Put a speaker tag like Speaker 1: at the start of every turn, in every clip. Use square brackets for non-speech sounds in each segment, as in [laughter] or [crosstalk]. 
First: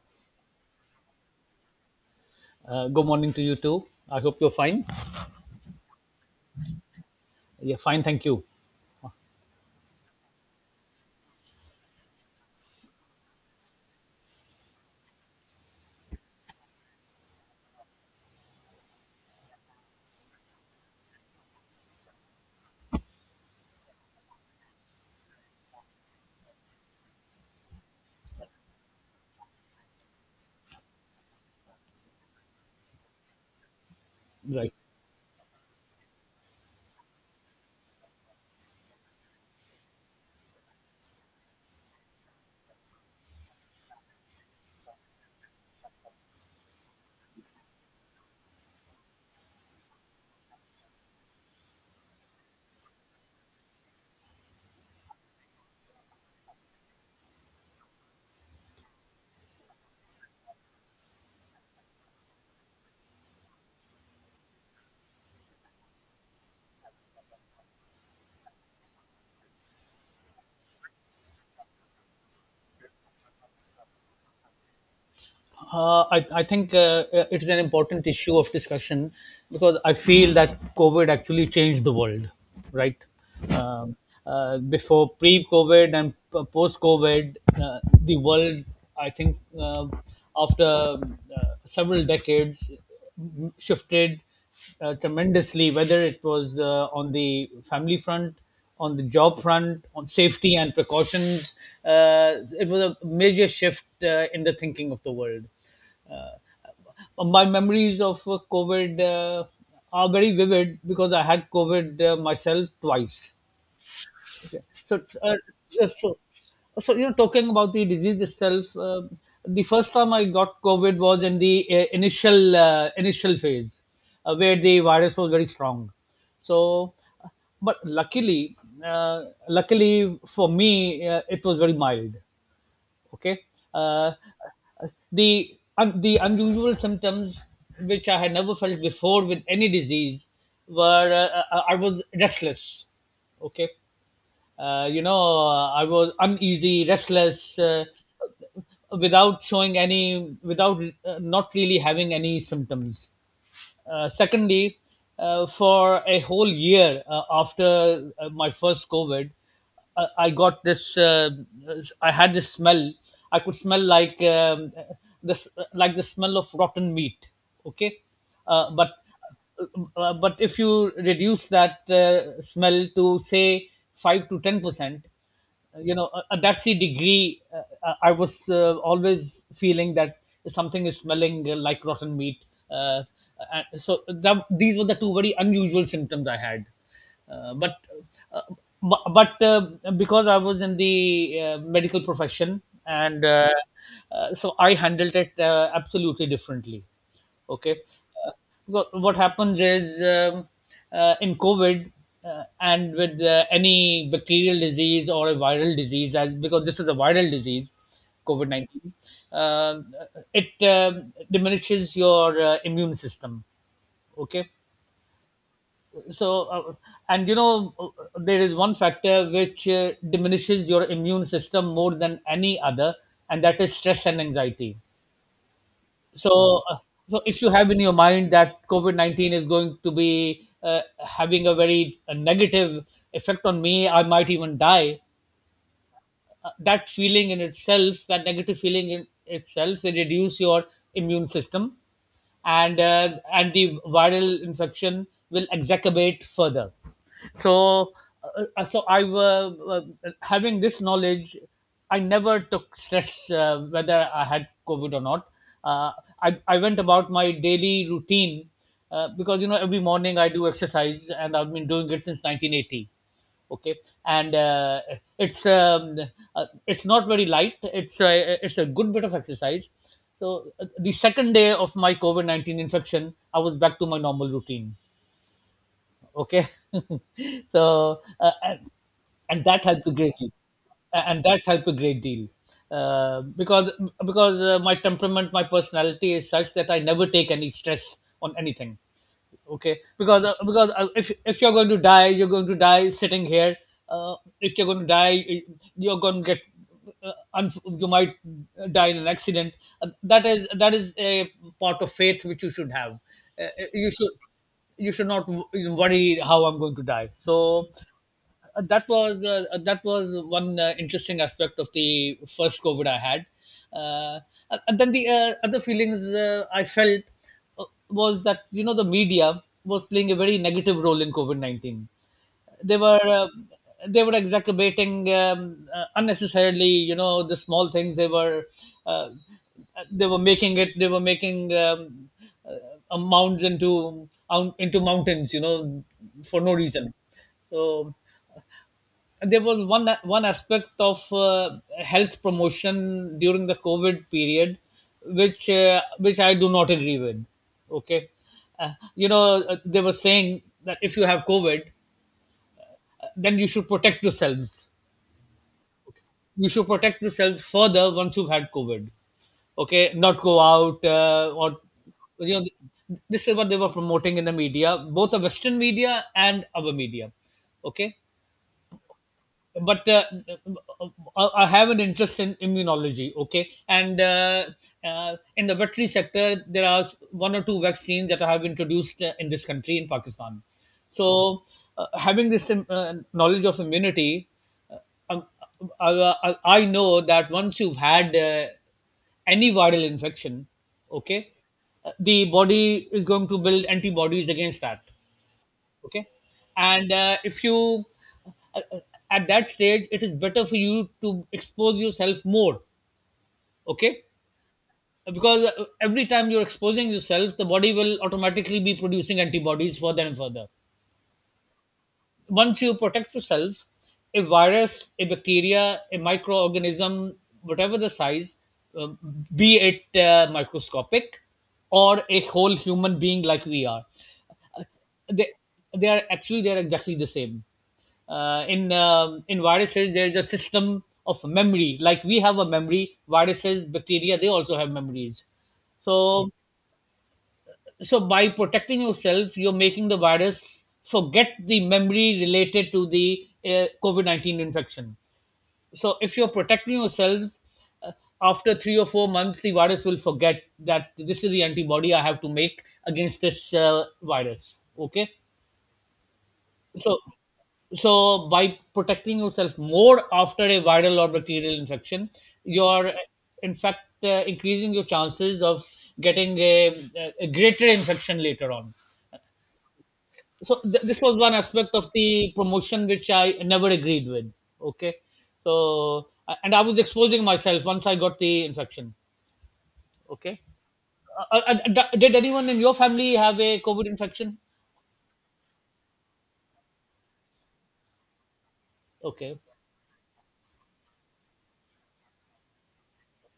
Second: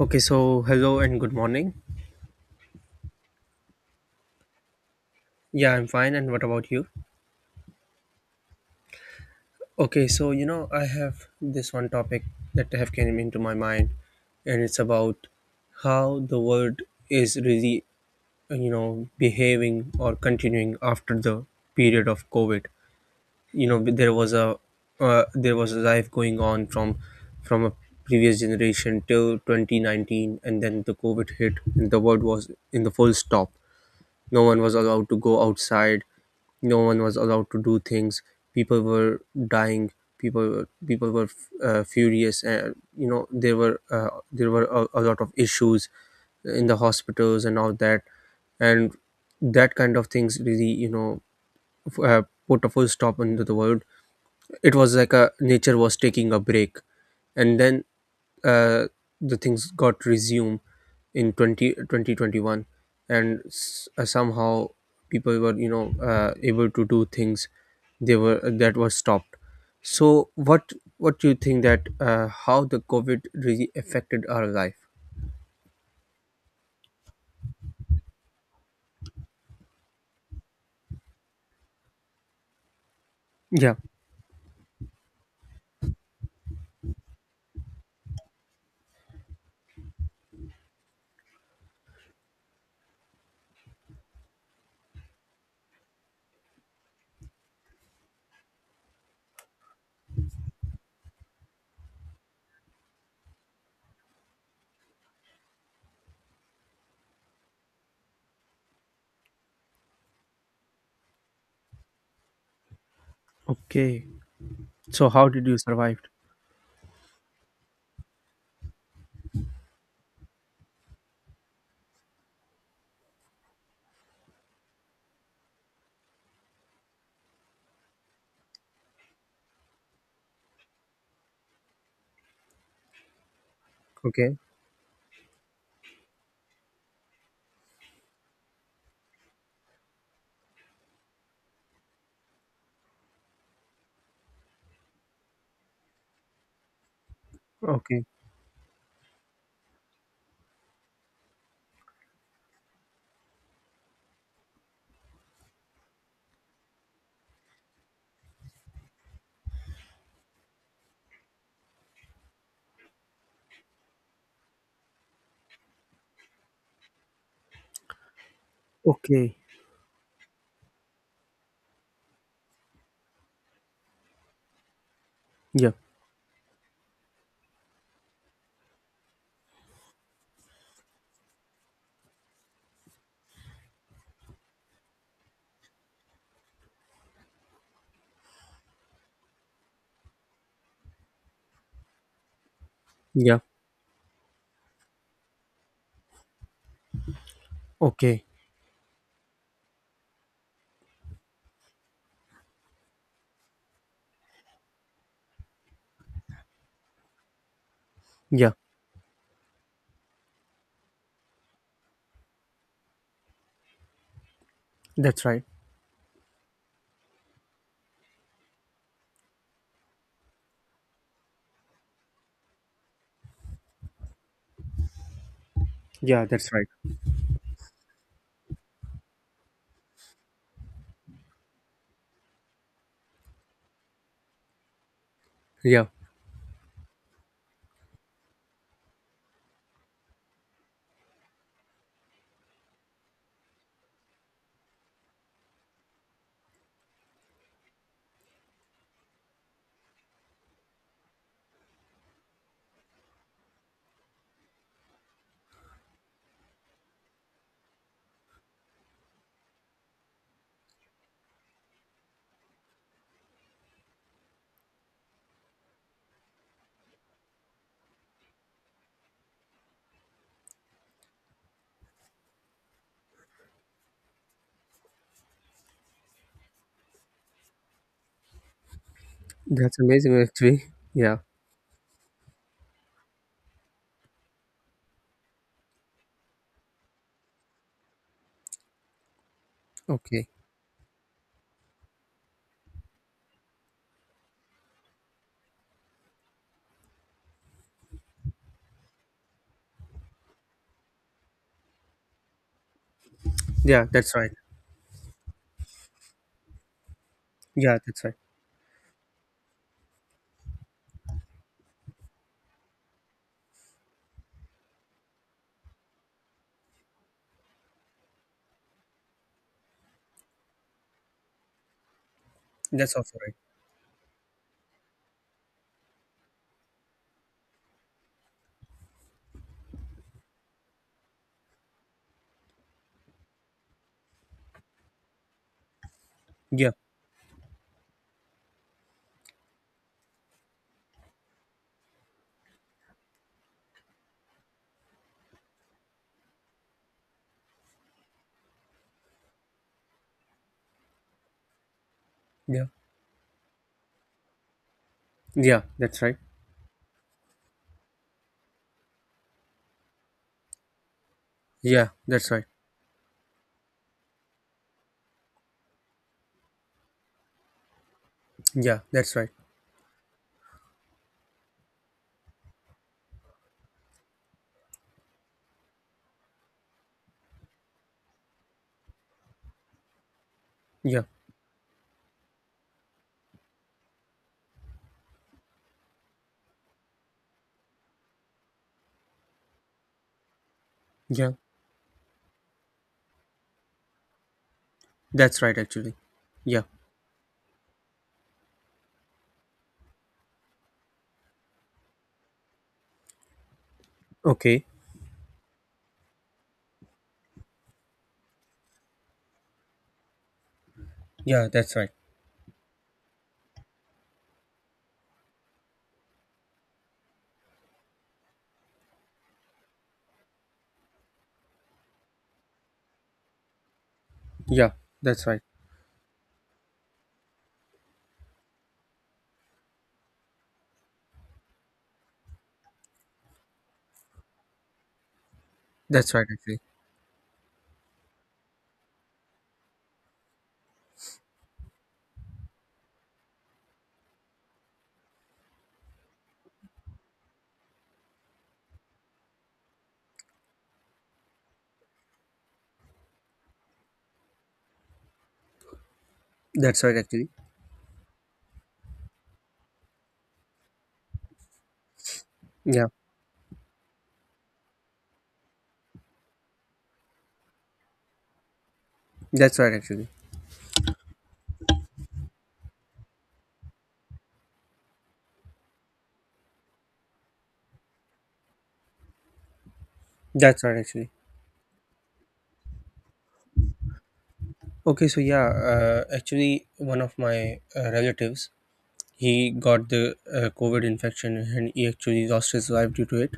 Speaker 1: Okay, so hello and good morning.
Speaker 2: Good morning to you too. I hope you're fine.
Speaker 1: Yeah, I'm fine. And what about you?
Speaker 2: Yeah, fine. Thank you.
Speaker 1: Okay, so I have this one topic that have came into my mind, and it's about how the world is really, behaving or continuing after the period of COVID. You know, there was a life going on from a previous generation till 2019, and then the COVID hit, and the world was in the full stop. No one
Speaker 2: Right.
Speaker 1: was allowed to go outside. No one was allowed to do things. People were dying. People were furious, and you know there were a lot of issues in the hospitals and all that, and that kind of things really f- uh, put a full stop into the world. It was like a nature was taking a break, and then uh, the things got resumed in 20 2021, and somehow people were able to do things they were that was stopped. So what do you think that how the covid really affected our life?
Speaker 2: I think it is an important issue of discussion because I feel that COVID actually changed the world, right?
Speaker 1: Yeah.
Speaker 2: Um, Before pre COVID and post COVID, the world, I think, after uh, several decades shifted tremendously, whether it was on the family front, on the job front, on safety and precautions. It was a major shift in the thinking of the world. Uh, my memories of COVID are very vivid because I had COVID myself twice.
Speaker 1: Okay,
Speaker 2: So,
Speaker 1: so how
Speaker 2: uh,
Speaker 1: did you survive?
Speaker 2: so, so you know, talking about the disease itself, the first time I got COVID was in the initial phase, where the virus was very strong. So, but luckily, luckily for me, it was very mild. Okay. uh,
Speaker 1: Okay.
Speaker 2: the un- the unusual symptoms which I had never felt before with any disease were I was restless. Okay, you know, I was uneasy, restless,
Speaker 1: Okay.
Speaker 2: without showing any, without not really having any symptoms. Secondly, for a whole year after my first COVID, I got this. Uh, I had this smell. I could smell like this, like the smell of rotten meat. Okay, uh, but
Speaker 1: Okay.
Speaker 2: but if you reduce that smell to say 5 to 10%,
Speaker 1: Yeah.
Speaker 2: that's the degree I was always feeling that something is smelling like rotten meat, uh, so that, these were the two very unusual symptoms I had, but uh, bu- but because I was in the medical profession, and
Speaker 1: Yeah.
Speaker 2: uh, uh, so I handled it absolutely differently. Okay.
Speaker 1: Okay.
Speaker 2: Uh, what happens is, in COVID and with any bacterial disease or a viral disease, as because this is a viral disease, COVID
Speaker 1: Yeah,
Speaker 2: 19, uh, it diminishes your immune system. Okay.
Speaker 1: that's right.
Speaker 2: So, and you know, there is one factor which diminishes your immune system more than any other, and that is stress and anxiety.
Speaker 1: Yeah, that's
Speaker 2: so
Speaker 1: right.
Speaker 2: uh, so if you have in your mind that COVID 19 is going to be having a very negative effect on me, I might even die.
Speaker 1: Yeah.
Speaker 2: That feeling in itself, that negative feeling in itself, they reduce your immune system, and the viral infection will exacerbate further. So, so I, having this knowledge, I never took stress whether I had COVID or not. Uh, I went about my daily routine because you know every morning I do exercise, and I've been doing it since 1980. Okay. and It's it's not very light, it's a good bit of exercise. The second day of my covid-19 infection, I was back to my normal routine. Okay. [laughs] so uh, and, and that
Speaker 1: That's
Speaker 2: helped a great
Speaker 1: amazing,
Speaker 2: deal.
Speaker 1: actually.
Speaker 2: A-
Speaker 1: Yeah.
Speaker 2: and that helped a great deal, uh, because because my temperament, my personality is such that I never take any stress on anything. Okay, because
Speaker 1: Okay.
Speaker 2: uh, because uh, if if you're going to die, you're going to die sitting here. uh, if you're going to die, are going to get, uh, you might die in an accident. That is a part of faith which you should have.
Speaker 1: Yeah,
Speaker 2: You should,
Speaker 1: that's right.
Speaker 2: you should not worry how I'm going to die. so
Speaker 1: Yeah, that's right.
Speaker 2: uh, that was uh, uh, that was one interesting aspect of the first COVID I had. Uh, and then the other feelings I felt was that you know the media was playing a very negative role in COVID 19. They
Speaker 1: That's
Speaker 2: were,
Speaker 1: also right.
Speaker 2: they were exacerbating, unnecessarily, you know, the small things, they were, uh, they were making it, they were making, uh, mounds into, into mountains, you know, for no
Speaker 1: Yeah.
Speaker 2: reason. So there was one aspect of health promotion during the COVID period, which, which I do not agree with. Okay, you know, they were saying that if you have COVID,
Speaker 1: Yeah.
Speaker 2: then you should protect yourselves.
Speaker 1: Yeah, that's right.
Speaker 2: You should protect yourselves further once you've had COVID. Okay, not go out, or
Speaker 1: Yeah, that's
Speaker 2: you
Speaker 1: right.
Speaker 2: know, this is what they were promoting in the media, both the Western media and our media. Okay,
Speaker 1: Yeah, that's right.
Speaker 2: but I have an interest in immunology. Okay, and in the veterinary sector, there are one or two vaccines that have been introduced in this country, in Pakistan.
Speaker 1: Yeah.
Speaker 2: So, having this knowledge of immunity, uh, um, I, I know that once you've had any viral infection, okay,
Speaker 1: Yeah,
Speaker 2: the body is going to build antibodies against that.
Speaker 1: that's right, actually.
Speaker 2: Okay.
Speaker 1: Yeah.
Speaker 2: and If you, uh, uh, at that stage, it is better for you to expose yourself more. Okay,
Speaker 1: Okay.
Speaker 2: because every time you're exposing yourself, the body will automatically be producing antibodies further and further.
Speaker 1: Yeah, that's right.
Speaker 2: Once you protect yourself, a virus, a bacteria, a microorganism, whatever the size, uh, be it microscopic or a whole human being like we are, uh,
Speaker 1: Yeah, that's
Speaker 2: they,
Speaker 1: right.
Speaker 2: they are actually, they are exactly the same. In viruses, there is a system of memory. Like we have a memory, viruses, bacteria, they also have memories.
Speaker 1: That's right,
Speaker 2: So
Speaker 1: actually.
Speaker 2: so by protecting yourself, you're making the virus forget the memory related to the covid-19 infection. So if you're protecting yourselves, uh, after 3 or 4 months the virus will forget that this is the antibody I have to make against this virus. Okay.
Speaker 1: That's right,
Speaker 2: so
Speaker 1: actually.
Speaker 2: so by protecting yourself more after a viral or bacterial infection,
Speaker 1: Yeah,
Speaker 2: you're in fact increasing your chances of getting a greater infection later on.
Speaker 1: that's right, actually.
Speaker 2: So this was one aspect of the promotion which I never agreed with. Okay. So and I was exposing myself once I got the infection. Okay.
Speaker 1: That's right, actually.
Speaker 2: Did anyone in your family have a covid infection?
Speaker 1: Okay, so yeah, actually, one of my relatives,
Speaker 2: Okay.
Speaker 1: he got the COVID infection, and he actually lost his life due to it.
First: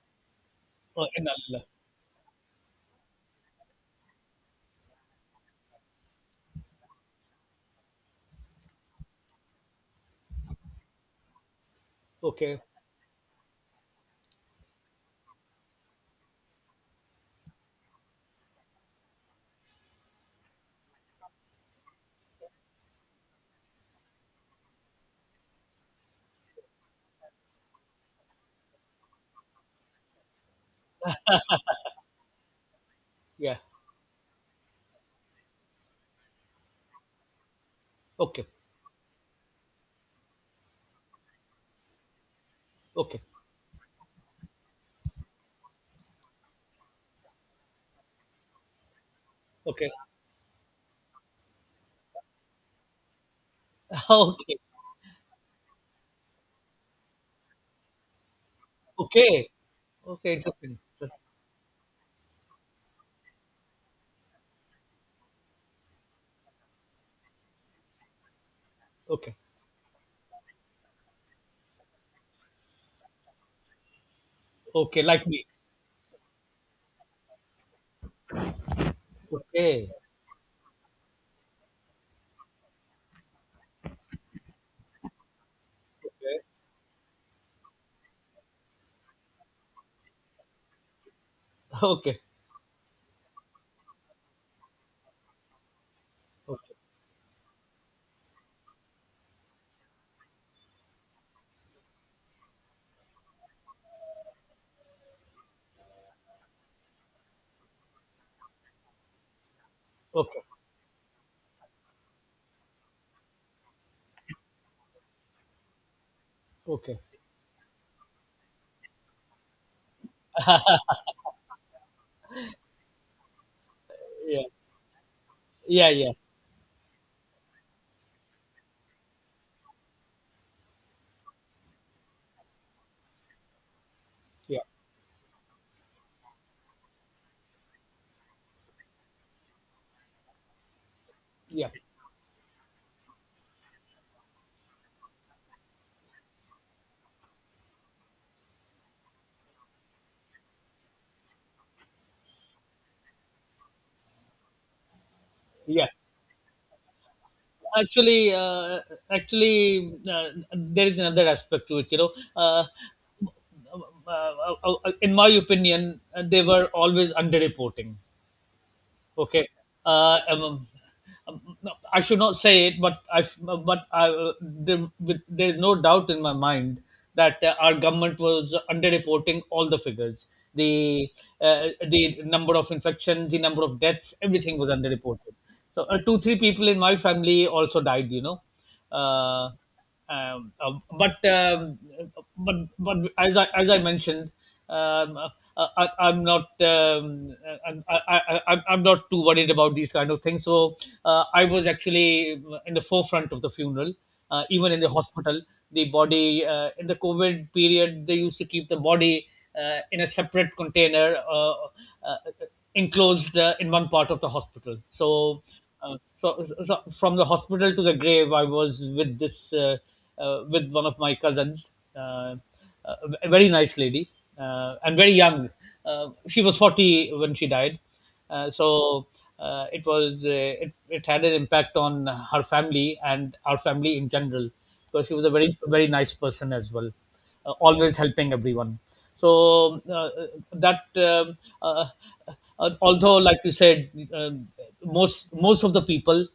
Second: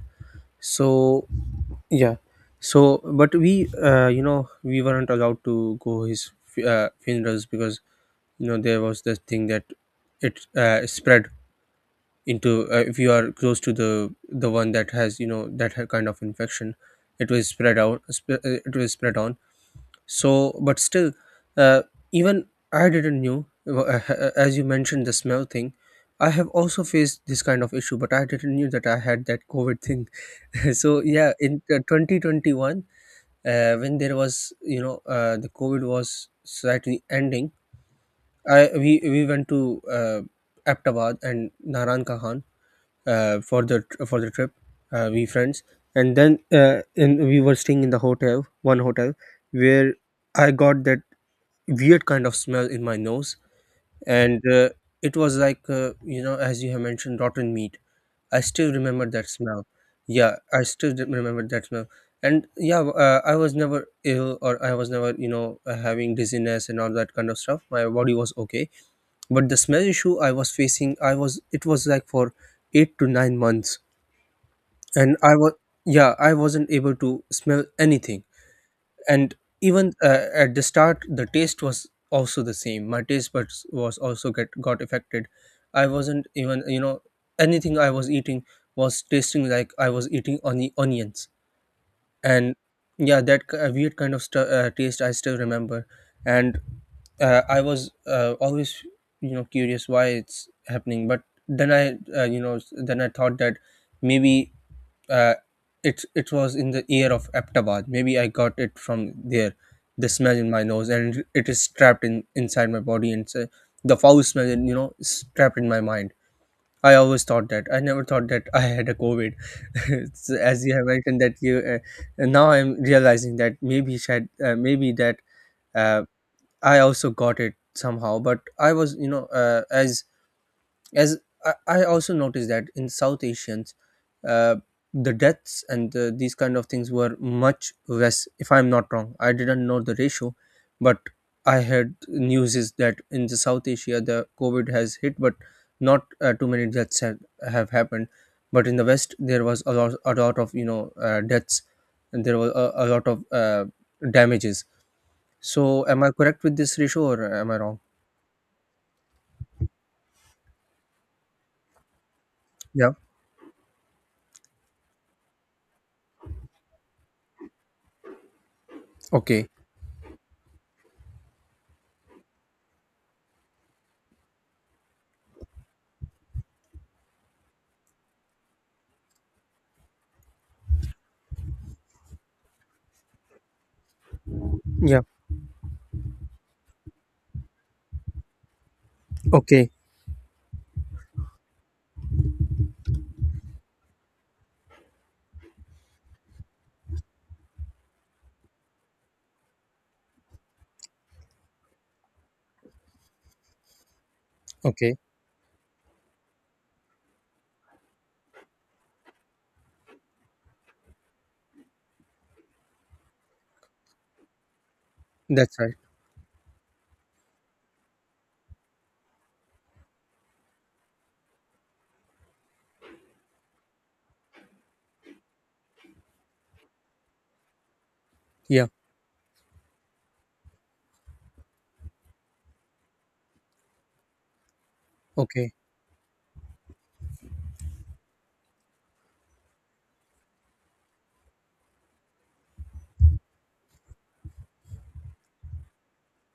Speaker 2: Oh,
Speaker 1: So
Speaker 2: in Allah.
Speaker 1: yeah. So, but we weren't allowed to go his funerals, because there was this thing that it spread
Speaker 2: Okay.
Speaker 1: into. If you are close to the one that has that kind of infection, it was spread out. It was spread on. So, but still, uh, even I didn't knew as you mentioned the smell thing. I have also faced this kind of issue, but I didn't knew that I had that COVID thing. [laughs] So yeah, in 2021,
Speaker 2: Yeah.
Speaker 1: when there was the covid was slightly ending,
Speaker 2: Okay.
Speaker 1: I we went to uh, aptabad and naran kahan
Speaker 2: Okay.
Speaker 1: for the trip, we friends, and we were staying in the hotel, one hotel, where
Speaker 2: Okay.
Speaker 1: I got that weird kind of smell in my nose. And
Speaker 2: [laughs] Okay.
Speaker 1: it was like, as you have mentioned, rotten meat. I still remember that
Speaker 2: Okay.
Speaker 1: smell.
Speaker 2: Okay.
Speaker 1: Yeah, I
Speaker 2: Interesting.
Speaker 1: still remember that smell. And yeah, I was never ill, or I was never, having dizziness and all that kind of stuff. My body was okay.
Speaker 2: Okay.
Speaker 1: But the smell issue I was facing, it was like for 8 to 9 months.
Speaker 2: Okay.
Speaker 1: And
Speaker 2: Like
Speaker 1: I
Speaker 2: me.
Speaker 1: was, yeah, I wasn't able to smell anything. And
Speaker 2: Okay.
Speaker 1: even at the start, the taste was also the same. My taste buds was also get got affected. I wasn't
Speaker 2: Okay.
Speaker 1: even, anything I was eating was tasting like I was eating on the onions.
Speaker 2: Okay.
Speaker 1: And yeah, that weird kind of taste I still remember. And
Speaker 2: Okay.
Speaker 1: I was always, curious why it's happening. But then I you know s- then I thought that maybe, uh, it was in the ear of Aptabad. Maybe I got it from there, the smell
Speaker 2: Okay.
Speaker 1: in my nose, and it is trapped in inside my body, and so the foul smell, is trapped in my mind. I
Speaker 2: Okay.
Speaker 1: always thought that. I never thought that [laughs] I had a COVID. [laughs] So, as you have mentioned that you, and now I'm realizing that maybe shed,
Speaker 2: Yeah.
Speaker 1: maybe that
Speaker 2: Yeah.
Speaker 1: uh,
Speaker 2: Yeah.
Speaker 1: I also got it somehow. But I was, you know, as I also noticed that in south asians, uh,
Speaker 2: Yeah.
Speaker 1: the deaths and, these kind of things were much less. If I'm not wrong, I didn't know the ratio, but I
Speaker 2: Yeah.
Speaker 1: heard news is that in the south asia, the covid has hit, but not too many deaths have happened. But in the west, there was a lot of deaths, and there was a lot of damages. So
Speaker 2: Yeah.
Speaker 1: am I correct with this ratio, or am I wrong?
Speaker 2: Actually, actually uh, there is another aspect to it, you know. uh,
Speaker 1: Yeah.
Speaker 2: in my opinion, they were always underreporting.
Speaker 1: Okay.
Speaker 2: Okay. Uh, um, um, no, I should not say it, but there's no doubt in my mind that our government was underreporting all the figures. The, the number of infections, the number of deaths, everything was
Speaker 1: Yeah.
Speaker 2: underreported. So, two, three people in my family also died. You know, uh,
Speaker 1: Okay.
Speaker 2: um, uh, but, but, as I mentioned, um, uh, I, I'm not I'm- I, am I'm not too worried about these kind of things. So, I was actually in the forefront of the funeral, even in the
Speaker 1: Okay.
Speaker 2: hospital. The body, in the COVID period, they used to keep the body in a separate container, uh, enclosed in one part of the hospital. So
Speaker 1: That's right.
Speaker 2: uh, so, so from the hospital to the grave, I was with this, with one of my cousins, a very nice lady and very young. She was 40 when she died,
Speaker 1: Yeah.
Speaker 2: so it was, it had an impact on her family and our family in general because she was a
Speaker 1: Okay.
Speaker 2: very very nice person as well, always helping everyone. So, that although like you said, most of the people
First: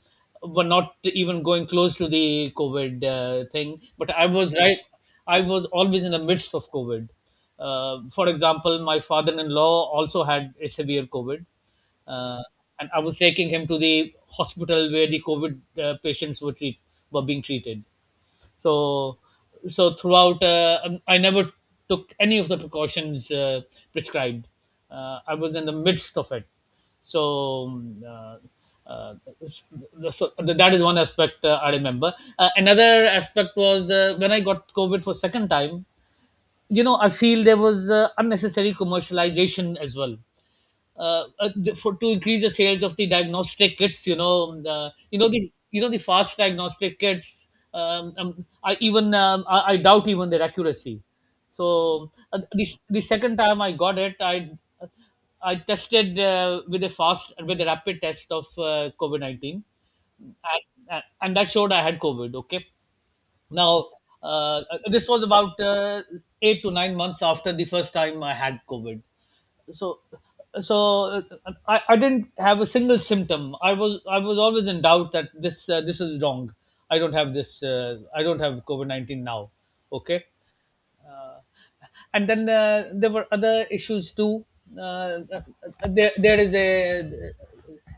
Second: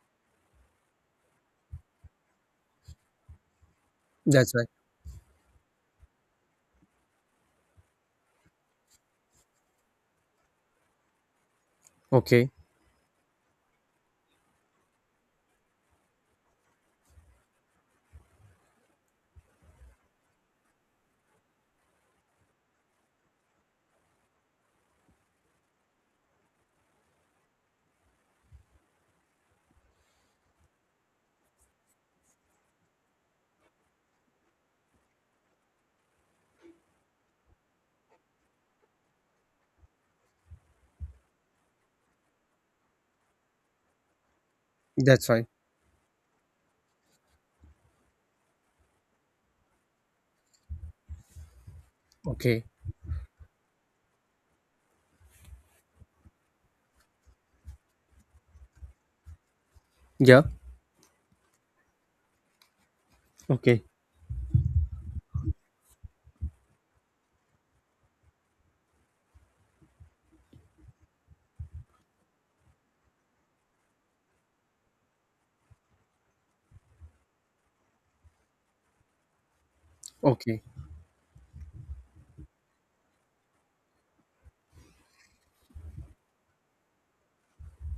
Speaker 2: were not even going close to the covid thing, but I
Speaker 1: That's
Speaker 2: was
Speaker 1: right.
Speaker 2: right, I was always in the midst of covid. For example, my father-in-law also had a severe covid, uh,
Speaker 1: Okay.
Speaker 2: and I was taking him to the hospital where the covid patients were were being treated. So, so throughout, I never took any of the precautions prescribed. I was in the midst of it. So, uh, s- so that is one aspect I remember. Another aspect was when I got COVID for second time. You know, I feel there was unnecessary commercialization as well, for to increase the sales of the diagnostic kits. You know, you
Speaker 1: That's
Speaker 2: know
Speaker 1: right.
Speaker 2: the, you know the fast diagnostic kits. I even, I doubt even their accuracy. So, uh,
Speaker 1: Okay.
Speaker 2: the the second time I got it, I tested with a rapid test of COVID 19,
Speaker 1: Yeah.
Speaker 2: and, and that showed I had COVID. Okay,
Speaker 1: Okay.
Speaker 2: now, this was about 8 to 9 months after the first time I had COVID. So, so I didn't have a single symptom. I was always in doubt that this is wrong. I don't have this. I don't have COVID 19 now. Okay.
Speaker 1: Okay.
Speaker 2: uh, and then there were other issues too. Uh, uh, there,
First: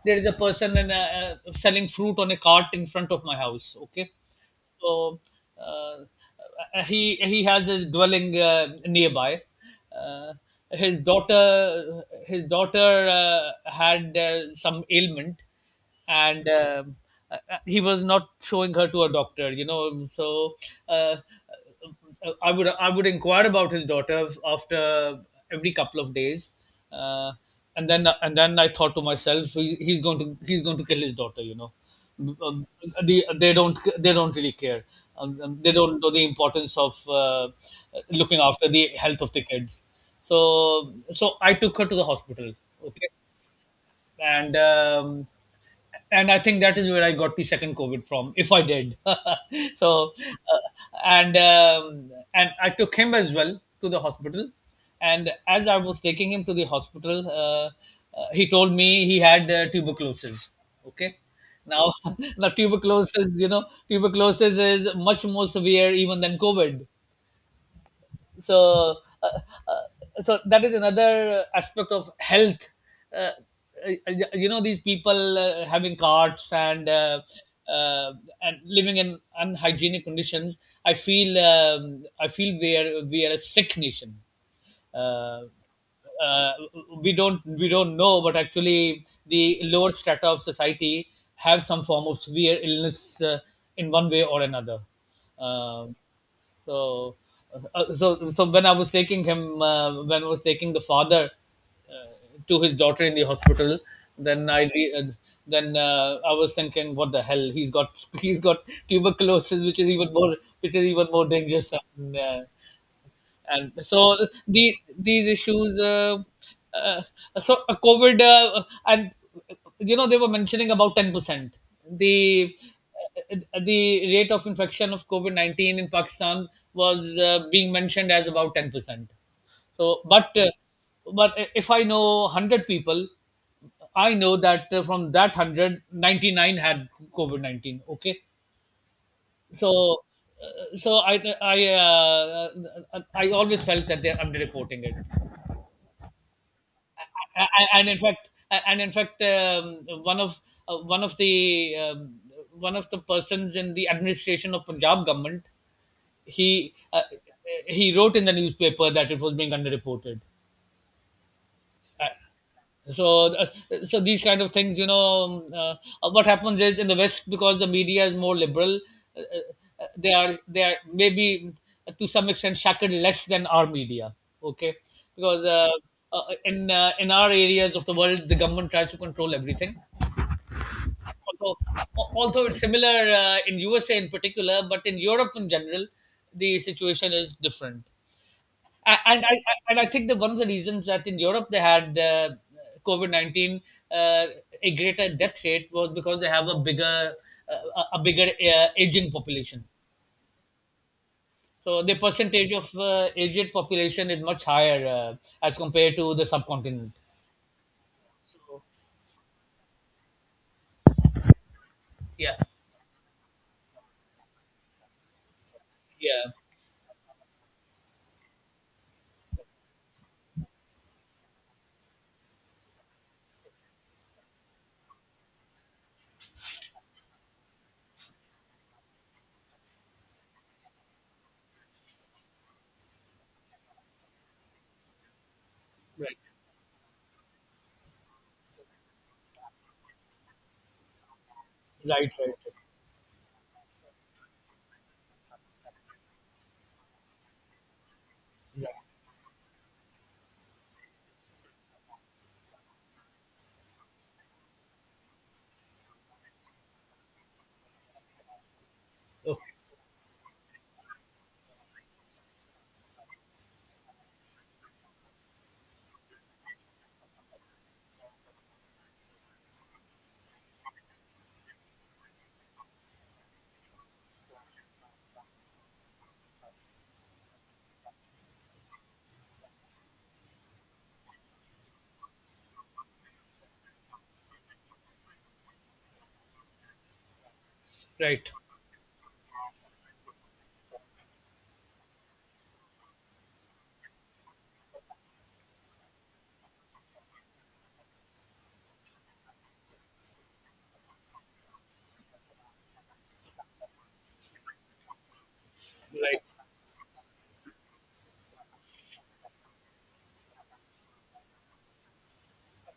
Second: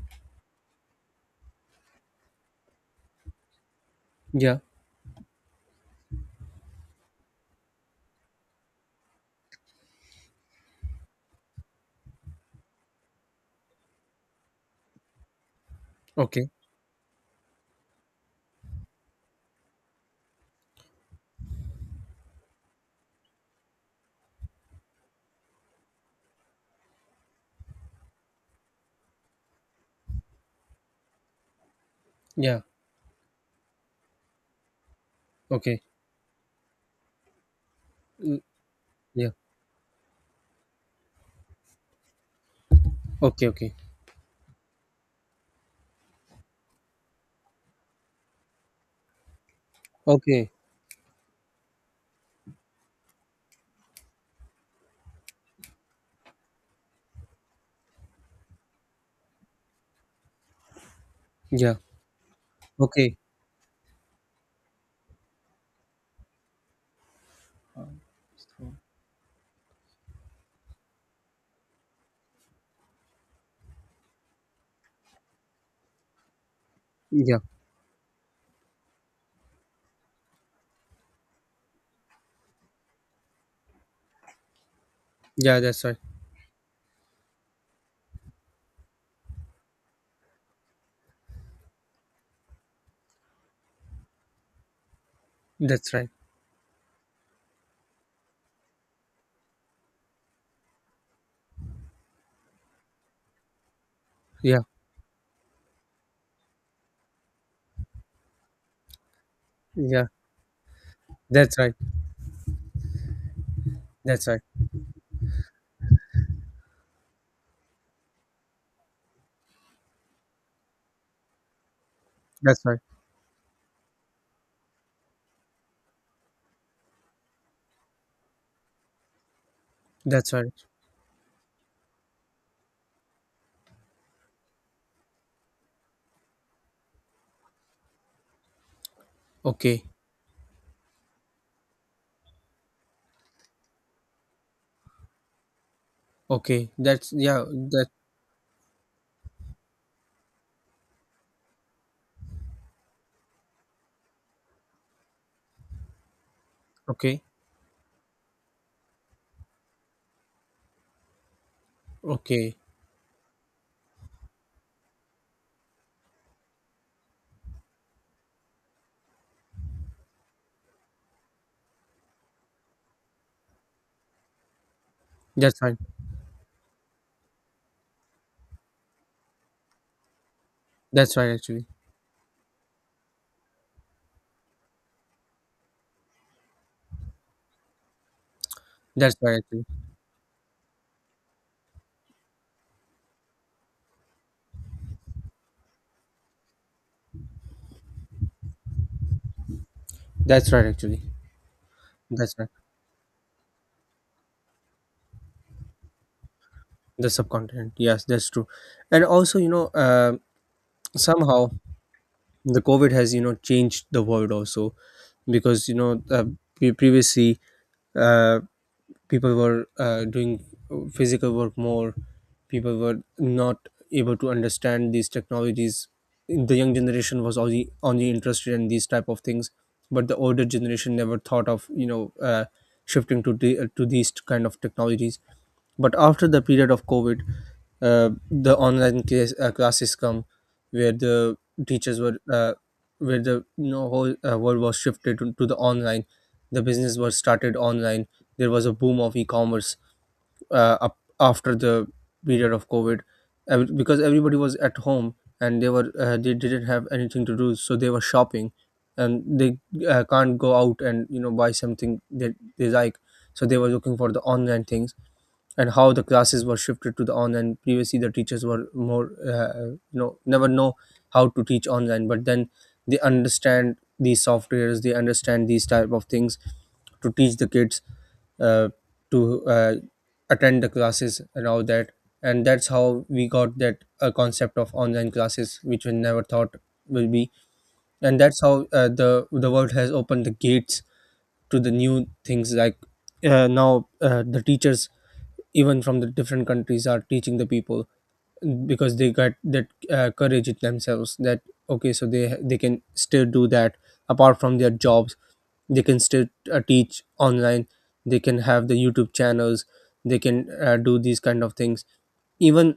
Speaker 2: there is a person and selling fruit on a cart in front of my house. Okay.
Speaker 1: Yeah.
Speaker 2: So uh, he has his dwelling nearby. Uh, his daughter had some ailment, and
Speaker 1: Okay.
Speaker 2: uh, he was not showing her to a doctor. Uh, I would inquire about his daughter after every couple of days, uh, and then I thought to myself, he's going to kill his daughter.
Speaker 1: Yeah.
Speaker 2: Um, they don't really care. They
Speaker 1: Okay.
Speaker 2: don't know the importance of
Speaker 1: Mm,
Speaker 2: looking after the health
Speaker 1: yeah.
Speaker 2: of the kids. So I took her to the hospital. Okay,
Speaker 1: Okay. Okay.
Speaker 2: and um, and I think that is where I got the second COVID from, if I did. [laughs] so,
Speaker 1: Okay.
Speaker 2: uh, and I took him as well to the hospital, and as I was taking him to the hospital, he told me he had tuberculosis. Okay,
Speaker 1: Yeah.
Speaker 2: now [laughs] now
Speaker 1: Okay.
Speaker 2: tuberculosis, tuberculosis is much more severe even than COVID. So uh, uh, so that is another aspect of health. uh, these people having carts
Speaker 1: Yeah.
Speaker 2: uh, and living in unhygienic conditions, I feel we are a sick nation. uh,
Speaker 1: Yeah. That's right.
Speaker 2: uh, we don't know, but actually the lower strata of society have some form of severe illness, in one way or another.
Speaker 1: That's
Speaker 2: Um
Speaker 1: right.
Speaker 2: so, so when I was taking him, when I was taking the father uh, to his daughter in the hospital, then
Speaker 1: Yeah.
Speaker 2: I re- uh, then I was thinking, what the hell? He's got [laughs] he's got tuberculosis, which is
Speaker 1: Yeah.
Speaker 2: even more
Speaker 1: That's
Speaker 2: dangerous
Speaker 1: right.
Speaker 2: than. And
Speaker 1: That's
Speaker 2: so
Speaker 1: right.
Speaker 2: these issues, uh, so COVID, and they were mentioning about 10%, the
Speaker 1: That's right.
Speaker 2: uh, the rate of infection of covid-19 in Pakistan was being mentioned as about 10%. So
Speaker 1: That's right.
Speaker 2: but if I know 100 people, I know that from that 199 had covid-19. Okay.
Speaker 1: Okay.
Speaker 2: so uh, so I I uh, I always felt that they're underreporting it.
Speaker 1: Okay. That's yeah.
Speaker 2: A-
Speaker 1: That
Speaker 2: and in fact, one of uh, one of the um, one of the persons in the administration of Punjab government, he uh,
Speaker 1: okay.
Speaker 2: he wrote in the newspaper that it was being underreported,
Speaker 1: Okay.
Speaker 2: so so these kind of things, what happens is in the West, because the media is more liberal. uh, they are maybe to some extent shackled less than our media. Okay. Because
Speaker 1: That's right.
Speaker 2: in our areas of the world, the government tries to control everything.
Speaker 1: That's right,
Speaker 2: although
Speaker 1: actually.
Speaker 2: although it's similar in USA in particular, but in Europe in general the situation is different. a-
Speaker 1: That's
Speaker 2: and I
Speaker 1: right,
Speaker 2: I-
Speaker 1: actually.
Speaker 2: and I think that one of the reasons that in Europe they had COVID 19 uh, a greater death rate was because they have uh, a bigger aging population.
Speaker 1: That's right, actually.
Speaker 2: So the
Speaker 1: That's right.
Speaker 2: percentage of aged population is much higher, as compared to the subcontinent.
Speaker 1: The subcontinent, yes, that's true.
Speaker 2: So
Speaker 1: And also, somehow
Speaker 2: yeah,
Speaker 1: the covid has changed the world also, because
Speaker 2: yeah,
Speaker 1: previously, uh, people were doing physical work more. People were not able to understand these technologies. The young generation was only interested in these type of things, but the older generation never thought of, shifting to to these kind of technologies. But
Speaker 2: right,
Speaker 1: after the period of covid, the online classes come, where the teachers
Speaker 2: right,
Speaker 1: were,
Speaker 2: right, right,
Speaker 1: where the whole world was shifted to the online. The business was started online. There was a
Speaker 2: right.
Speaker 1: boom of e-commerce up after the period of covid, because everybody was at home, and they didn't have anything to do, so they were shopping, and
Speaker 2: Oh,
Speaker 1: they can't go out and buy something that they like. So they were looking for the online things. And how the classes were shifted to the online, previously the teachers were more never know how to teach online. But then they understand these softwares. They understand these type of things to teach the kids, uh, to attend the classes and all that. And that's how we got that concept of online classes, which we never thought will be. And
Speaker 2: right,
Speaker 1: that's how, the world has opened the gates to the new things, like now, the teachers even from the different countries are teaching the people, because they got that courage in themselves that okay, so they can still do that apart from their jobs. They can
Speaker 2: right,
Speaker 1: still teach online. They can have the youtube channels. They can do these kind of things. Even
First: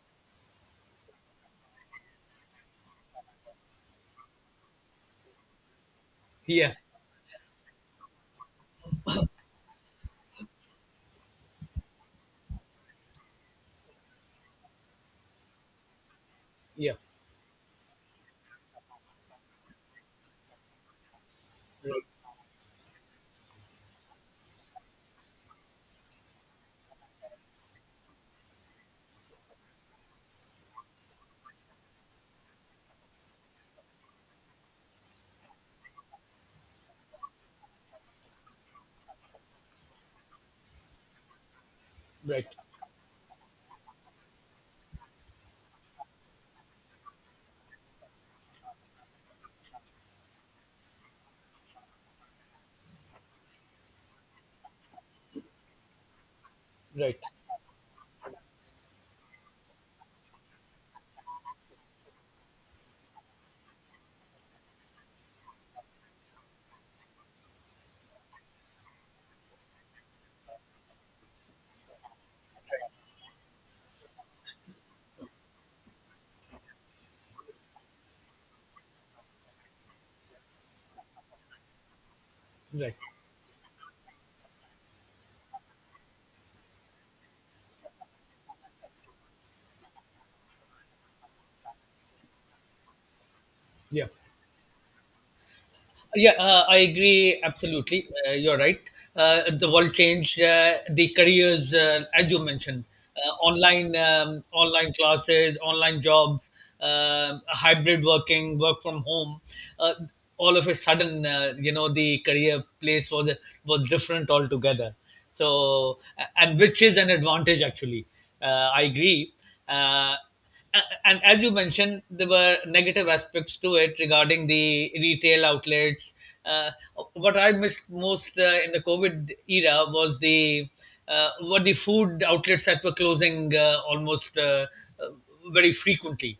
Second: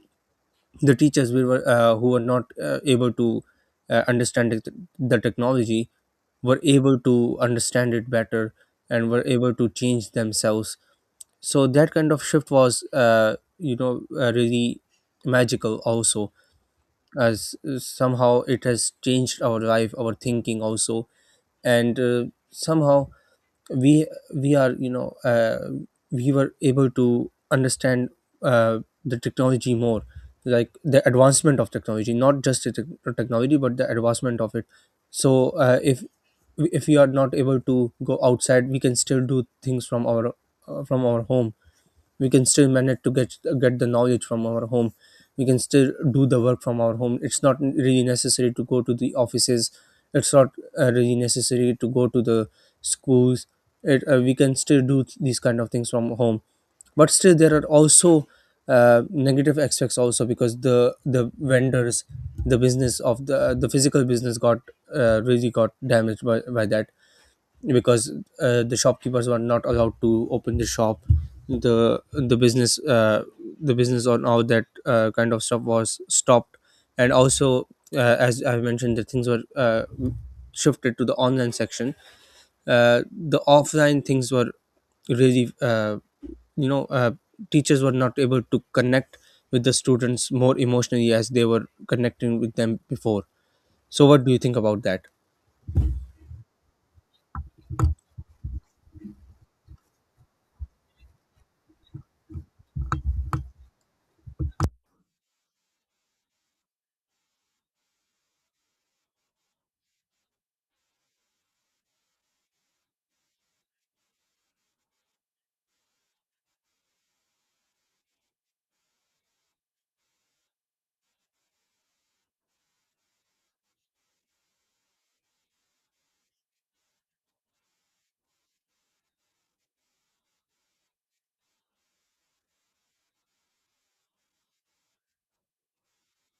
Speaker 1: the teachers we were, who were not able to understand the technology, were
Speaker 2: yeah,
Speaker 1: able to understand it better, and were able to change themselves. So that kind of shift was, really magical also,
Speaker 2: yeah,
Speaker 1: as somehow it has changed our life, our thinking also. And
Speaker 2: right,
Speaker 1: somehow we we are you know we were able to understand uh, the technology more, like the advancement of technology, not just the technology, but the advancement of it. So if we are not able to go outside, we can still do things from our home. We can
Speaker 2: right,
Speaker 1: still manage to get the knowledge from our home. We can still do the work from our home. It's not really necessary to go to the offices. It's not really necessary to go to the schools. We can still do these kind of things from home. But
Speaker 2: right,
Speaker 1: still, there are also negative aspects also, because the vendors, the business of the physical business got really got damaged by that, because the shopkeepers were not allowed to open the shop. The the business uh, the business on all that kind of stuff was stopped. And also, as I mentioned, the things were, shifted to the online section.
Speaker 2: right,
Speaker 1: The offline things were really, you know uh, teachers were not able to connect with the students more emotionally as they were connecting with them before. So
Speaker 2: yeah.
Speaker 1: what do you think about that?
Speaker 2: Yeah, I agree absolutely. You're right. The world changed, the careers, as you mentioned, online classes, online jobs, hybrid working, work from home. Uh, all of a sudden, the career place was different altogether. So, and which is an advantage actually. I agree. Uh, and as you mentioned, there were negative aspects to it regarding the retail outlets. Uh, what I missed most, in the COVID era, was the were the food outlets that were closing, almost uh, very frequently.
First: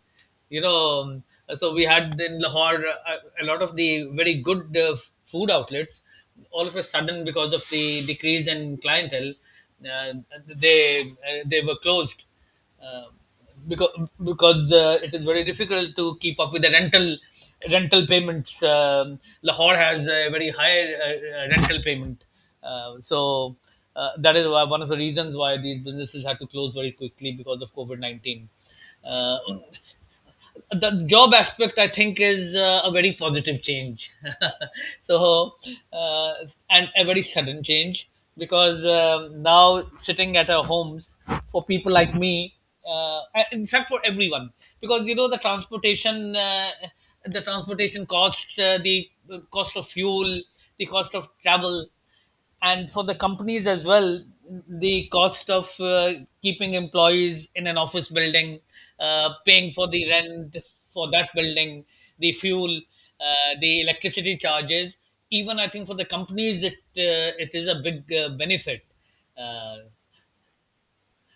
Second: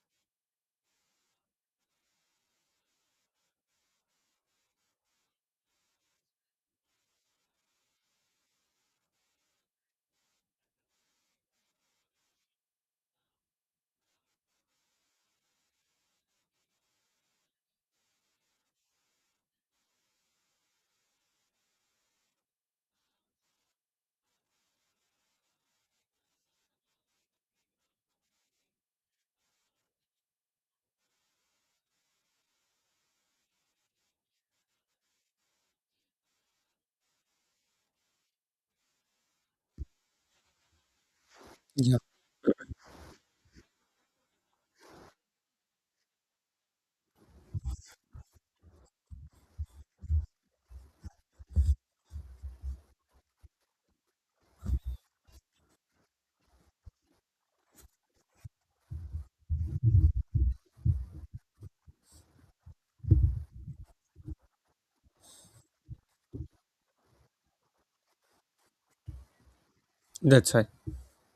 Speaker 2: You know, um, so we had in Lahore a lot of the very good food outlets. All of a sudden, because of the decrease in clientele, uh, they were closed, uh, because it is very difficult to keep up with the rental payments. Lahore has a very high rental payment, uh, so that is one of the reasons why these businesses had to close very quickly because of COVID 19. Uh, the job aspect, I think, is a very positive change. [laughs] so uh, and a very sudden change, because now sitting at our homes, for people
Speaker 1: Yeah,
Speaker 2: like me, and in fact for everyone, because you know the transportation, costs, the cost of fuel, the cost of travel, and for the companies as well, the cost of keeping employees in an office building, paying for the rent for that building, the fuel, the electricity charges. Even I think for the companies, it it is a big benefit. uh,
Speaker 1: that's right.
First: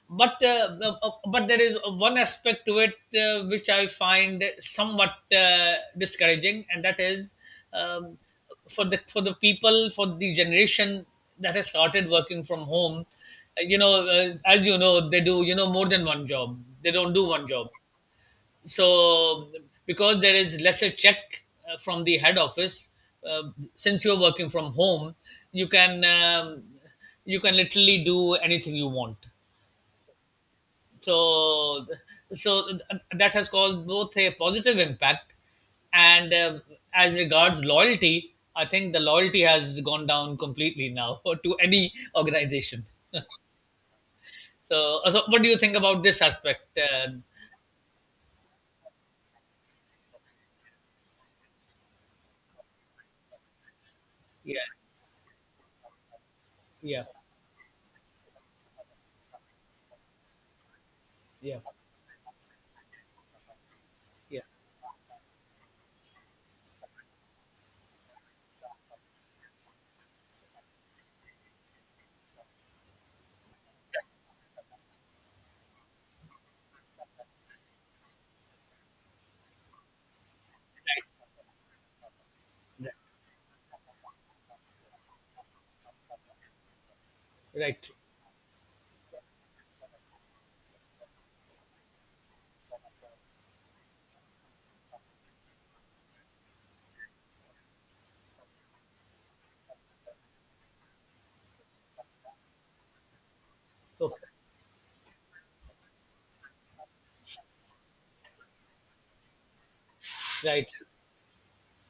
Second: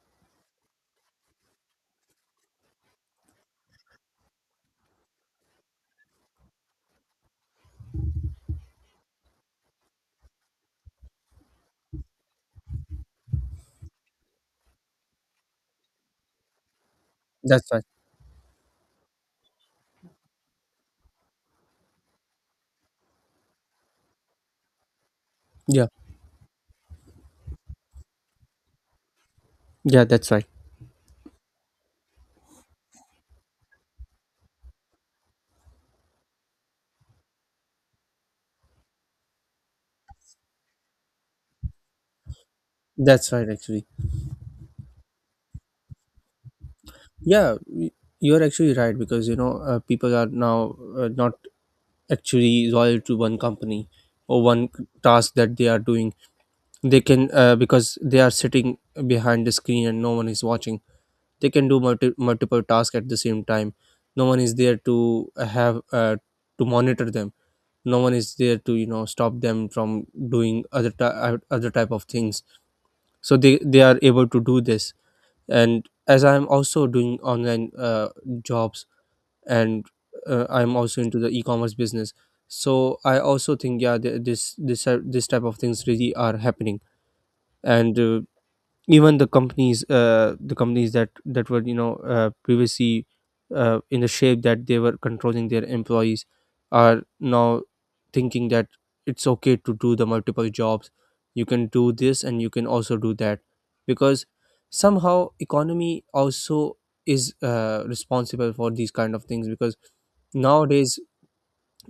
Speaker 2: but uh, uh, uh, but there is one aspect to it, which I find somewhat discouraging, and that is um, for the people, for the generation that has started working from home. You know, as you know, they do more than one job. They don't do one
Speaker 1: That's
Speaker 2: job.
Speaker 1: right.
Speaker 2: So because there is lesser check from the head office, uh, since you're working from home, you
Speaker 1: Yeah.
Speaker 2: can um, you can literally do anything you want.
Speaker 1: Yeah, that's right.
Speaker 2: So so that has caused both a positive impact. And as regards loyalty, I think the loyalty has gone down completely now. [laughs] To any organization.
Speaker 1: That's right, actually.
Speaker 2: So what do you think about this aspect?
Speaker 1: Yeah, you're actually right, because people are now, not actually loyal to one company or
Speaker 2: Yeah,
Speaker 1: one task that they are doing. They
Speaker 2: yeah,
Speaker 1: can, because they are sitting behind the screen and no one is watching. They
Speaker 2: yeah,
Speaker 1: can do multiple tasks at the same time. No one
Speaker 2: yeah,
Speaker 1: is there to have, to monitor them. No one is there to stop them from doing other other type of things. So they are able to do this. And as I'm also doing online jobs and I'm also into the e-commerce business, so I also think, yeah, this type of things really are happening.
Speaker 2: right, right,
Speaker 1: And even the companies, the companies that were previously in the shape that they were controlling their employees, are now thinking that it's okay to do the multiple jobs. You can do this and you can also do that, because
Speaker 2: okay,
Speaker 1: somehow economy also is responsible for these kind of things. Because
Speaker 2: right,
Speaker 1: nowadays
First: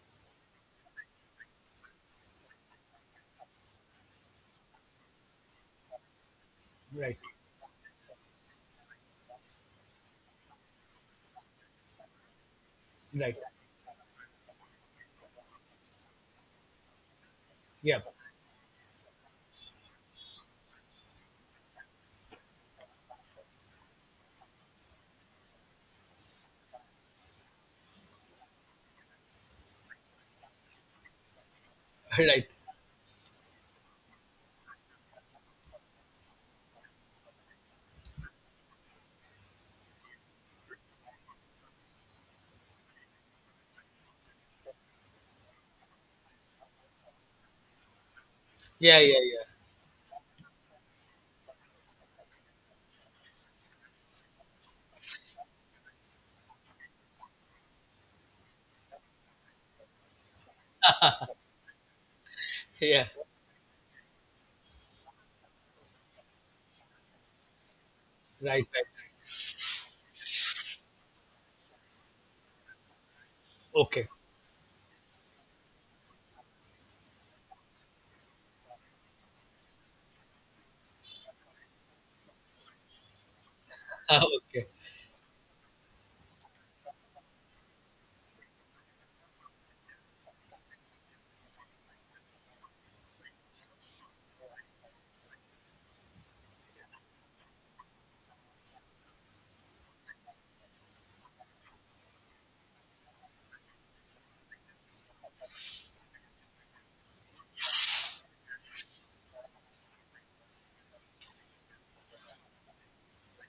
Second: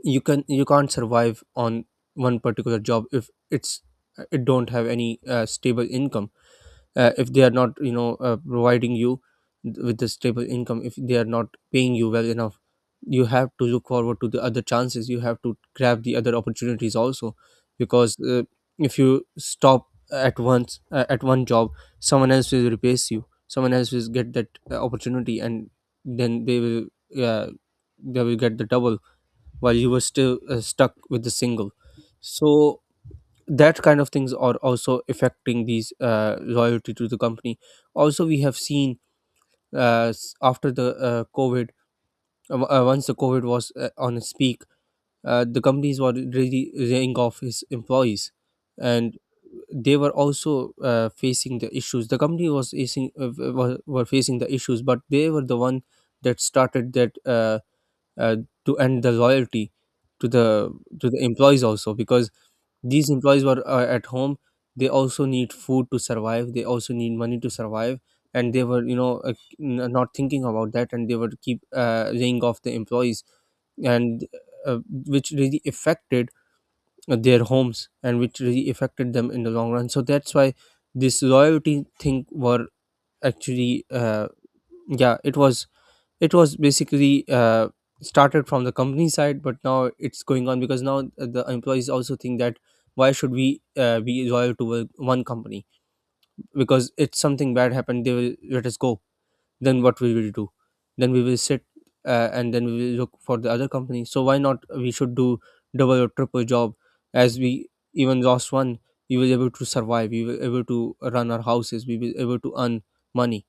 Speaker 1: you can you can't survive on one particular job if it's it don't have any stable income.
Speaker 2: right,
Speaker 1: If they are not providing you with a stable income, if they are not paying you well enough, you
Speaker 2: right,
Speaker 1: have to look forward to the other chances, you have to grab the other opportunities also.
Speaker 2: yeah.
Speaker 1: Because if you stop at once at one job, someone else will replace you, someone else will get that opportunity, and then uh, they will get the double while you were still stuck with the single.
Speaker 2: [laughs] Right,
Speaker 1: So that kind of things are also affecting these loyalty to the company. Also, we have seen after the COVID, once the COVID was on its peak, the companies were really laying off his employees.
Speaker 2: yeah,
Speaker 1: And
Speaker 2: yeah, yeah,
Speaker 1: they were also facing the issues. The company was facing were facing the issues, but they were the one that started that, uh, to end the loyalty to the to the employees also, because
Speaker 2: yeah,
Speaker 1: these employees were at home. They also need food to survive, they also need money to survive, and they
Speaker 2: right,
Speaker 1: were
Speaker 2: right,
Speaker 1: not thinking about that, and they were keep laying off the employees.
Speaker 2: okay.
Speaker 1: And uh, which really affected their homes, and which really affected them in the long run. So that's why this loyalty thing were actually
Speaker 2: [laughs] Okay,
Speaker 1: yeah, it was, it was basically started from the company side, but now it's going on because now the employees also think that why should we be loyal to one company? Because if something bad happened, they will let us go. Then what we will do? Then we will sit and then we will look for the other company. So why not we should do double or triple job? As we even lost one, we were able to survive, we were able to run our houses, we were able to earn money.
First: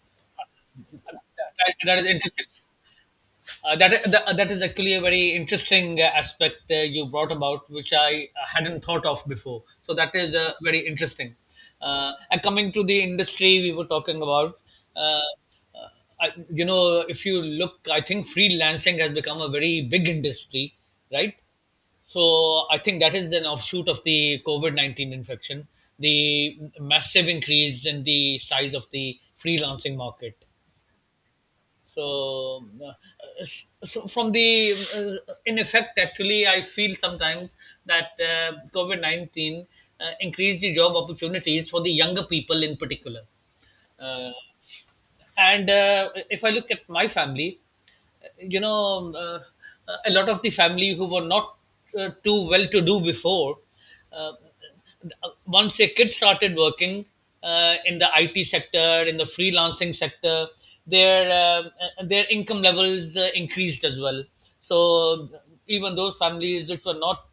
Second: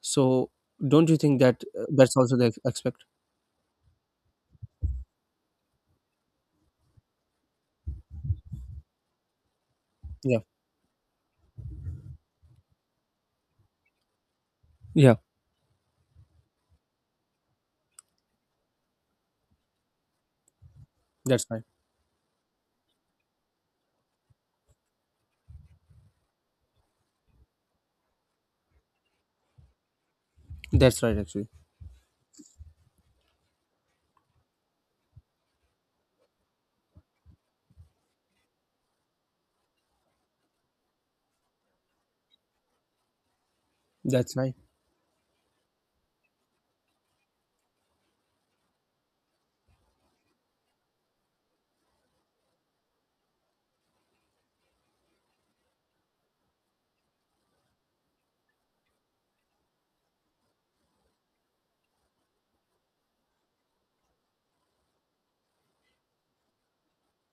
Speaker 1: So don't you think that
Speaker 2: that that is
Speaker 1: that's also the
Speaker 2: interesting.
Speaker 1: expected?
Speaker 2: That is actually a very interesting aspect you brought about, which I hadn't thought of before. So that is
Speaker 1: Yeah,
Speaker 2: very interesting. And coming to the industry we were talking about, uh,
Speaker 1: yeah,
Speaker 2: uh, I, if you look, I think freelancing has become a very big industry, right?
Speaker 1: that's right.
Speaker 2: So I think that is an offshoot of the COVID 19 infection, the massive increase in the size of the freelancing market.
Speaker 1: That's right, actually.
Speaker 2: So uh, s- so from the uh, in effect, actually, I feel sometimes that covid-19 increased the job opportunities for the younger people in particular.
Speaker 1: That's right.
Speaker 2: And if I look at my family, you know um, uh, a lot of the family who were not too well to do before, uh, once their kids started working in the IT sector, in the freelancing sector, their uh, their income levels increased as well. So even those families which were not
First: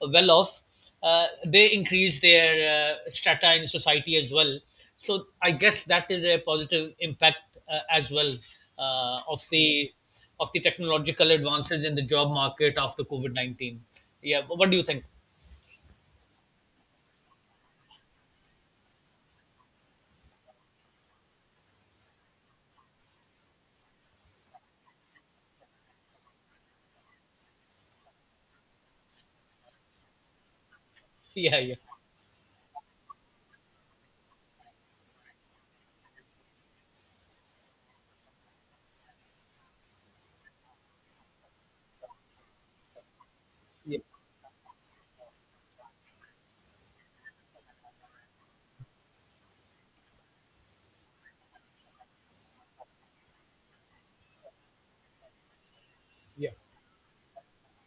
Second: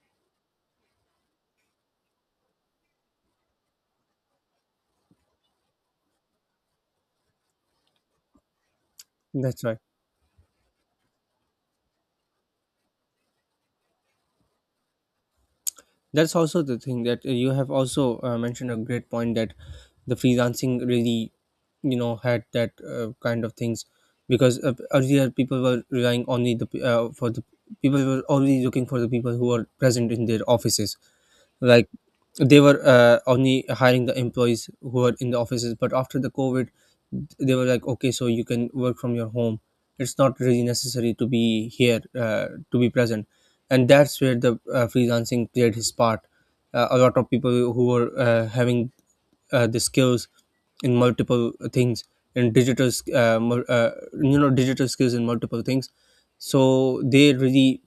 Speaker 2: well off, they increase their strata in society as well. So I guess that is a positive impact, as well, of
Speaker 1: That's right.
Speaker 2: the technological advances in the job market after COVID 19. Yeah, what do you think?
Speaker 1: That's also the thing that you have also mentioned a great point, that the freelancing really, you know, had that kind of things. Because earlier people were relying only for the people were only looking for the people who are present in their offices,
Speaker 2: Yeah, yeah,
Speaker 1: like they were only hiring the employees who were in the offices. But after the COVID, they were like, okay, so you can work from your home, it's not really necessary to be here to be present. And
Speaker 2: yeah,
Speaker 1: that's where the freelancing played his part. A lot of people who were having the skills in multiple things, in you know, digital skills in multiple things,
Speaker 2: yeah.
Speaker 1: so they really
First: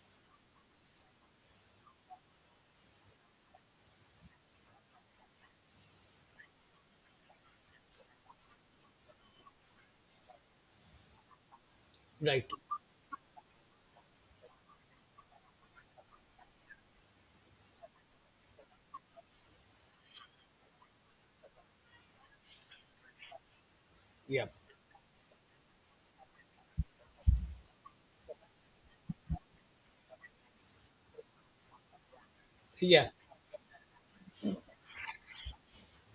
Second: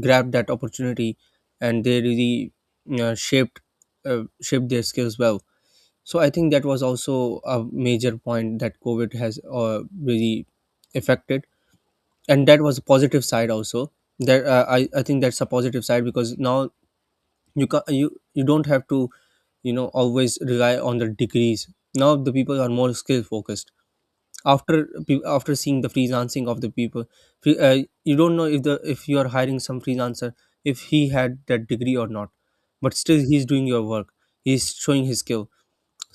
Speaker 1: grabbed that opportunity, and they really uh, shaped shaped their skills well. So I think that was also a major point that COVID has really affected. And
Speaker 2: Right.
Speaker 1: that was a positive side also, that I think that's a positive side, because now you you don't have to, you know, always rely on the degrees. Now the people are more skill focused,
Speaker 2: Yeah,
Speaker 1: after seeing the freelancing of the people. Fre- uh, you don't know if you are hiring some freelancer, if he had that degree or not, but
Speaker 2: yeah.
Speaker 1: still he's doing your work, he's showing his skill.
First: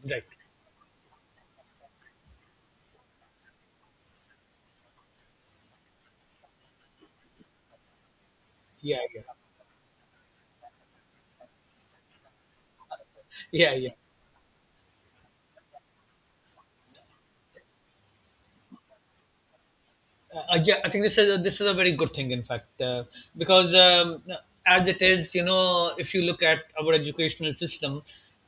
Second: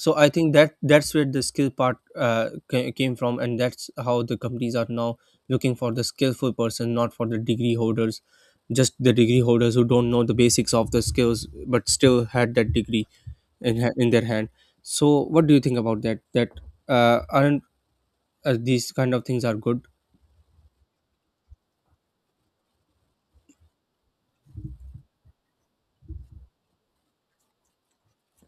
Speaker 1: So
Speaker 2: Right.
Speaker 1: I think that's where the skill part came from. And that's how the companies are now looking for the skillful person, not for the degree holders, just
Speaker 2: Yeah,
Speaker 1: the
Speaker 2: yeah,
Speaker 1: degree holders who don't know the basics of the skills but still had that degree
Speaker 2: yeah, yeah.
Speaker 1: in their hand. So what do you think about that, that aren't these kind of things are good?
Speaker 2: Yeah, I think this is a very good thing, in fact. Because as it is, if you look at our educational system,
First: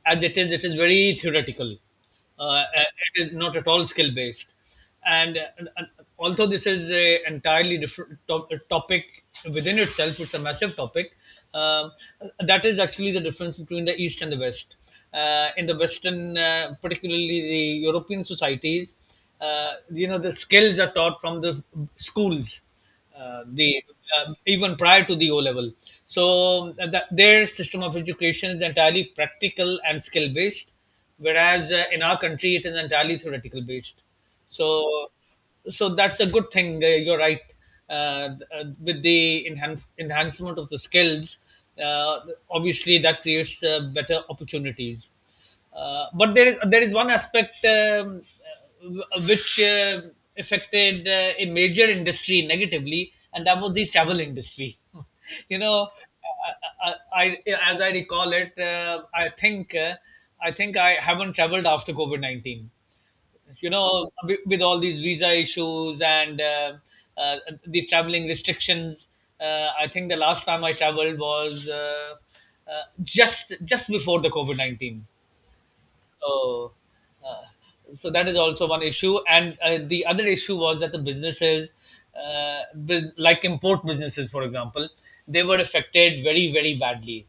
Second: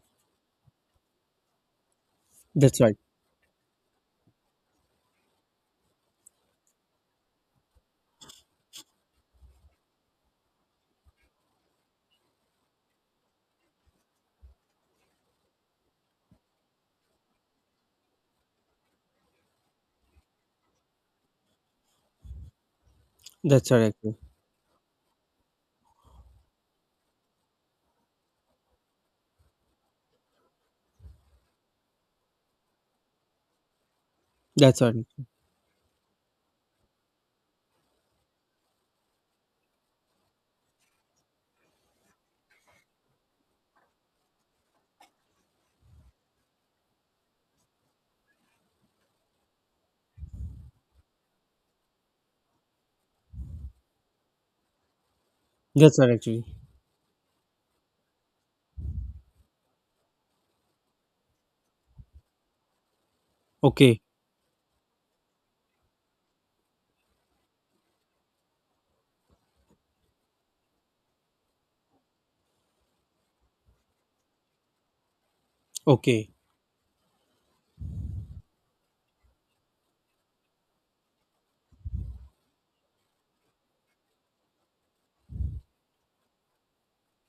Speaker 2: as it is very theoretical. Uh, uh,
Speaker 1: That's right.
Speaker 2: it is not at all skill based. And although this is a entirely different topic, within itself, it's a massive topic. Um, that is actually the difference between the East and the West. In the Western, particularly the European societies, the skills are taught from the schools,
Speaker 1: That's right,
Speaker 2: the
Speaker 1: actually.
Speaker 2: even prior to the O level. That their system of education is entirely practical and skill based, whereas in our country it is entirely theoretical based.
Speaker 1: That's right.
Speaker 2: So so that's a good thing. You're right. Uh, uh, with the enhancement of the skills, uh, obviously that creates better opportunities. But there is one aspect, which affected a major industry negatively, and that was the travel industry. [laughs] you know,
Speaker 1: That's right, actually.
Speaker 2: as I recall it, I think I haven't traveled after COVID 19,
Speaker 1: Okay.
Speaker 2: with all these visa issues, and uh, the traveling restrictions. I think the last time I traveled was just before the covid-19.
Speaker 1: Okay.
Speaker 2: So, uh, so that is also one issue. And the other issue was that the businesses, like import businesses, for example, they were affected very, very badly.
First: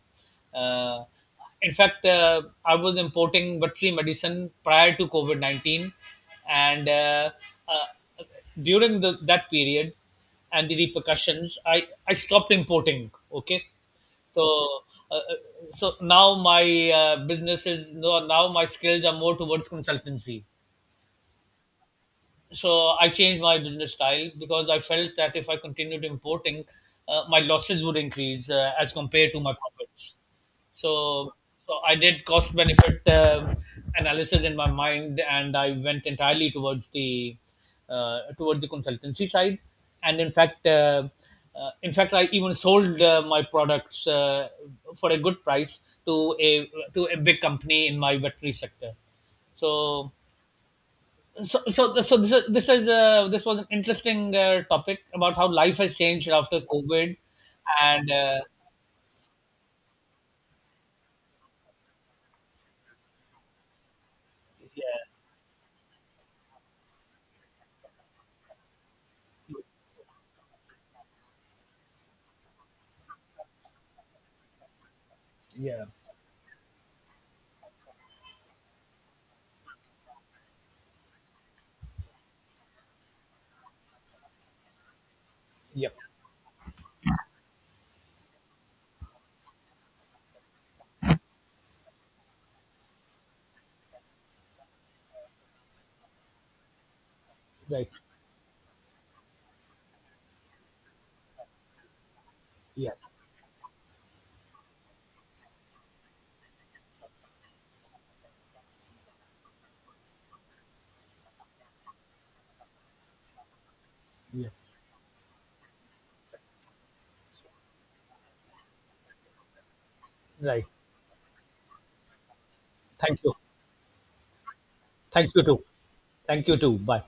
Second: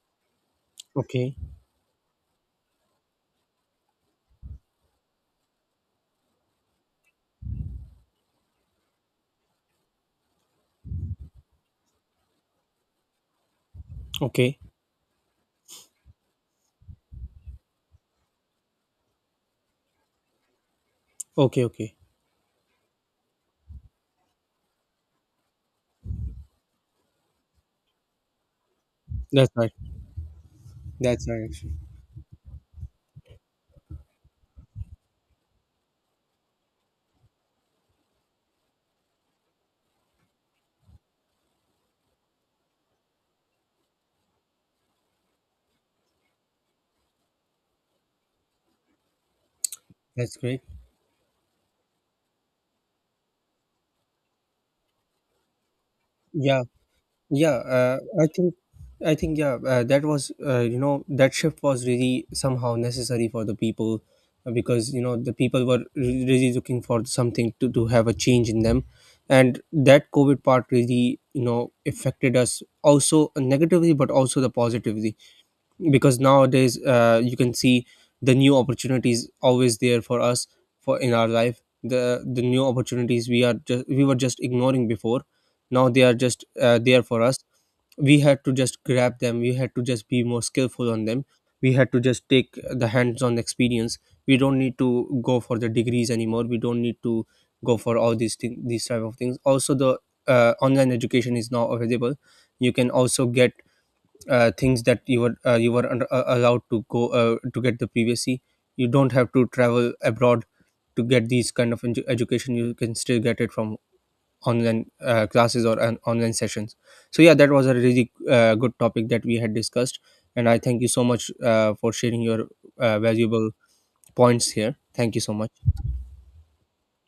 Speaker 2: Uh,
Speaker 1: Okay.
Speaker 2: in fact, I was importing veterinary medicine prior to COVID 19, and uh, during the, that period and the repercussions, I stopped importing. Okay. so
Speaker 1: Okay.
Speaker 2: uh, uh, so now my business is no now my skills are more towards consultancy.
Speaker 1: Okay. Okay.
Speaker 2: So I changed my business style because I felt that if I continued importing, my losses would increase, as compared to
Speaker 1: That's
Speaker 2: my
Speaker 1: right.
Speaker 2: profits.
Speaker 1: That's
Speaker 2: So,
Speaker 1: right, actually.
Speaker 2: I did cost benefit analysis in my mind, and I went entirely towards the consultancy side. And in fact, I even sold my products for a good price to a big company in my veterinary sector. So
Speaker 1: That's great.
Speaker 2: so this was an interesting topic about how life has changed after
Speaker 1: Yeah.
Speaker 2: COVID.
Speaker 1: Yeah. Uh,
Speaker 2: And
Speaker 1: I think. I think. Yeah. That was. You know. That shift was really somehow necessary for the people, because
Speaker 2: yeah.
Speaker 1: you know the people were really looking for something to have a change in them. And that COVID part really, you know, affected us also negatively, but also the positively.
Speaker 2: Yeah.
Speaker 1: Because nowadays you can see the new opportunities always there for us, for in our life the new opportunities we are just we were just ignoring before, now
Speaker 2: Yep.
Speaker 1: they are just there for us. We had to just grab them, we had to just be more skillful on them, we had to just take the hands on experience. We don't need to go for the degrees anymore, we don't need to go
Speaker 2: Right.
Speaker 1: for all these things, these type of things. Also, the online education is now available. You can
Speaker 2: Yeah.
Speaker 1: also get things that you were under, allowed to go to get the privacy. You don't have to travel abroad to get these kind of education. You can still get it from
Speaker 2: Yeah.
Speaker 1: online classes or an online sessions. So yeah, that was a really good topic that we had discussed, and I
Speaker 2: Right.
Speaker 1: thank you so much for sharing your
Speaker 2: Thank you.
Speaker 1: valuable points here. Thank you
Speaker 2: Thank
Speaker 1: so
Speaker 2: you
Speaker 1: much.
Speaker 2: too. Thank you too. Bye.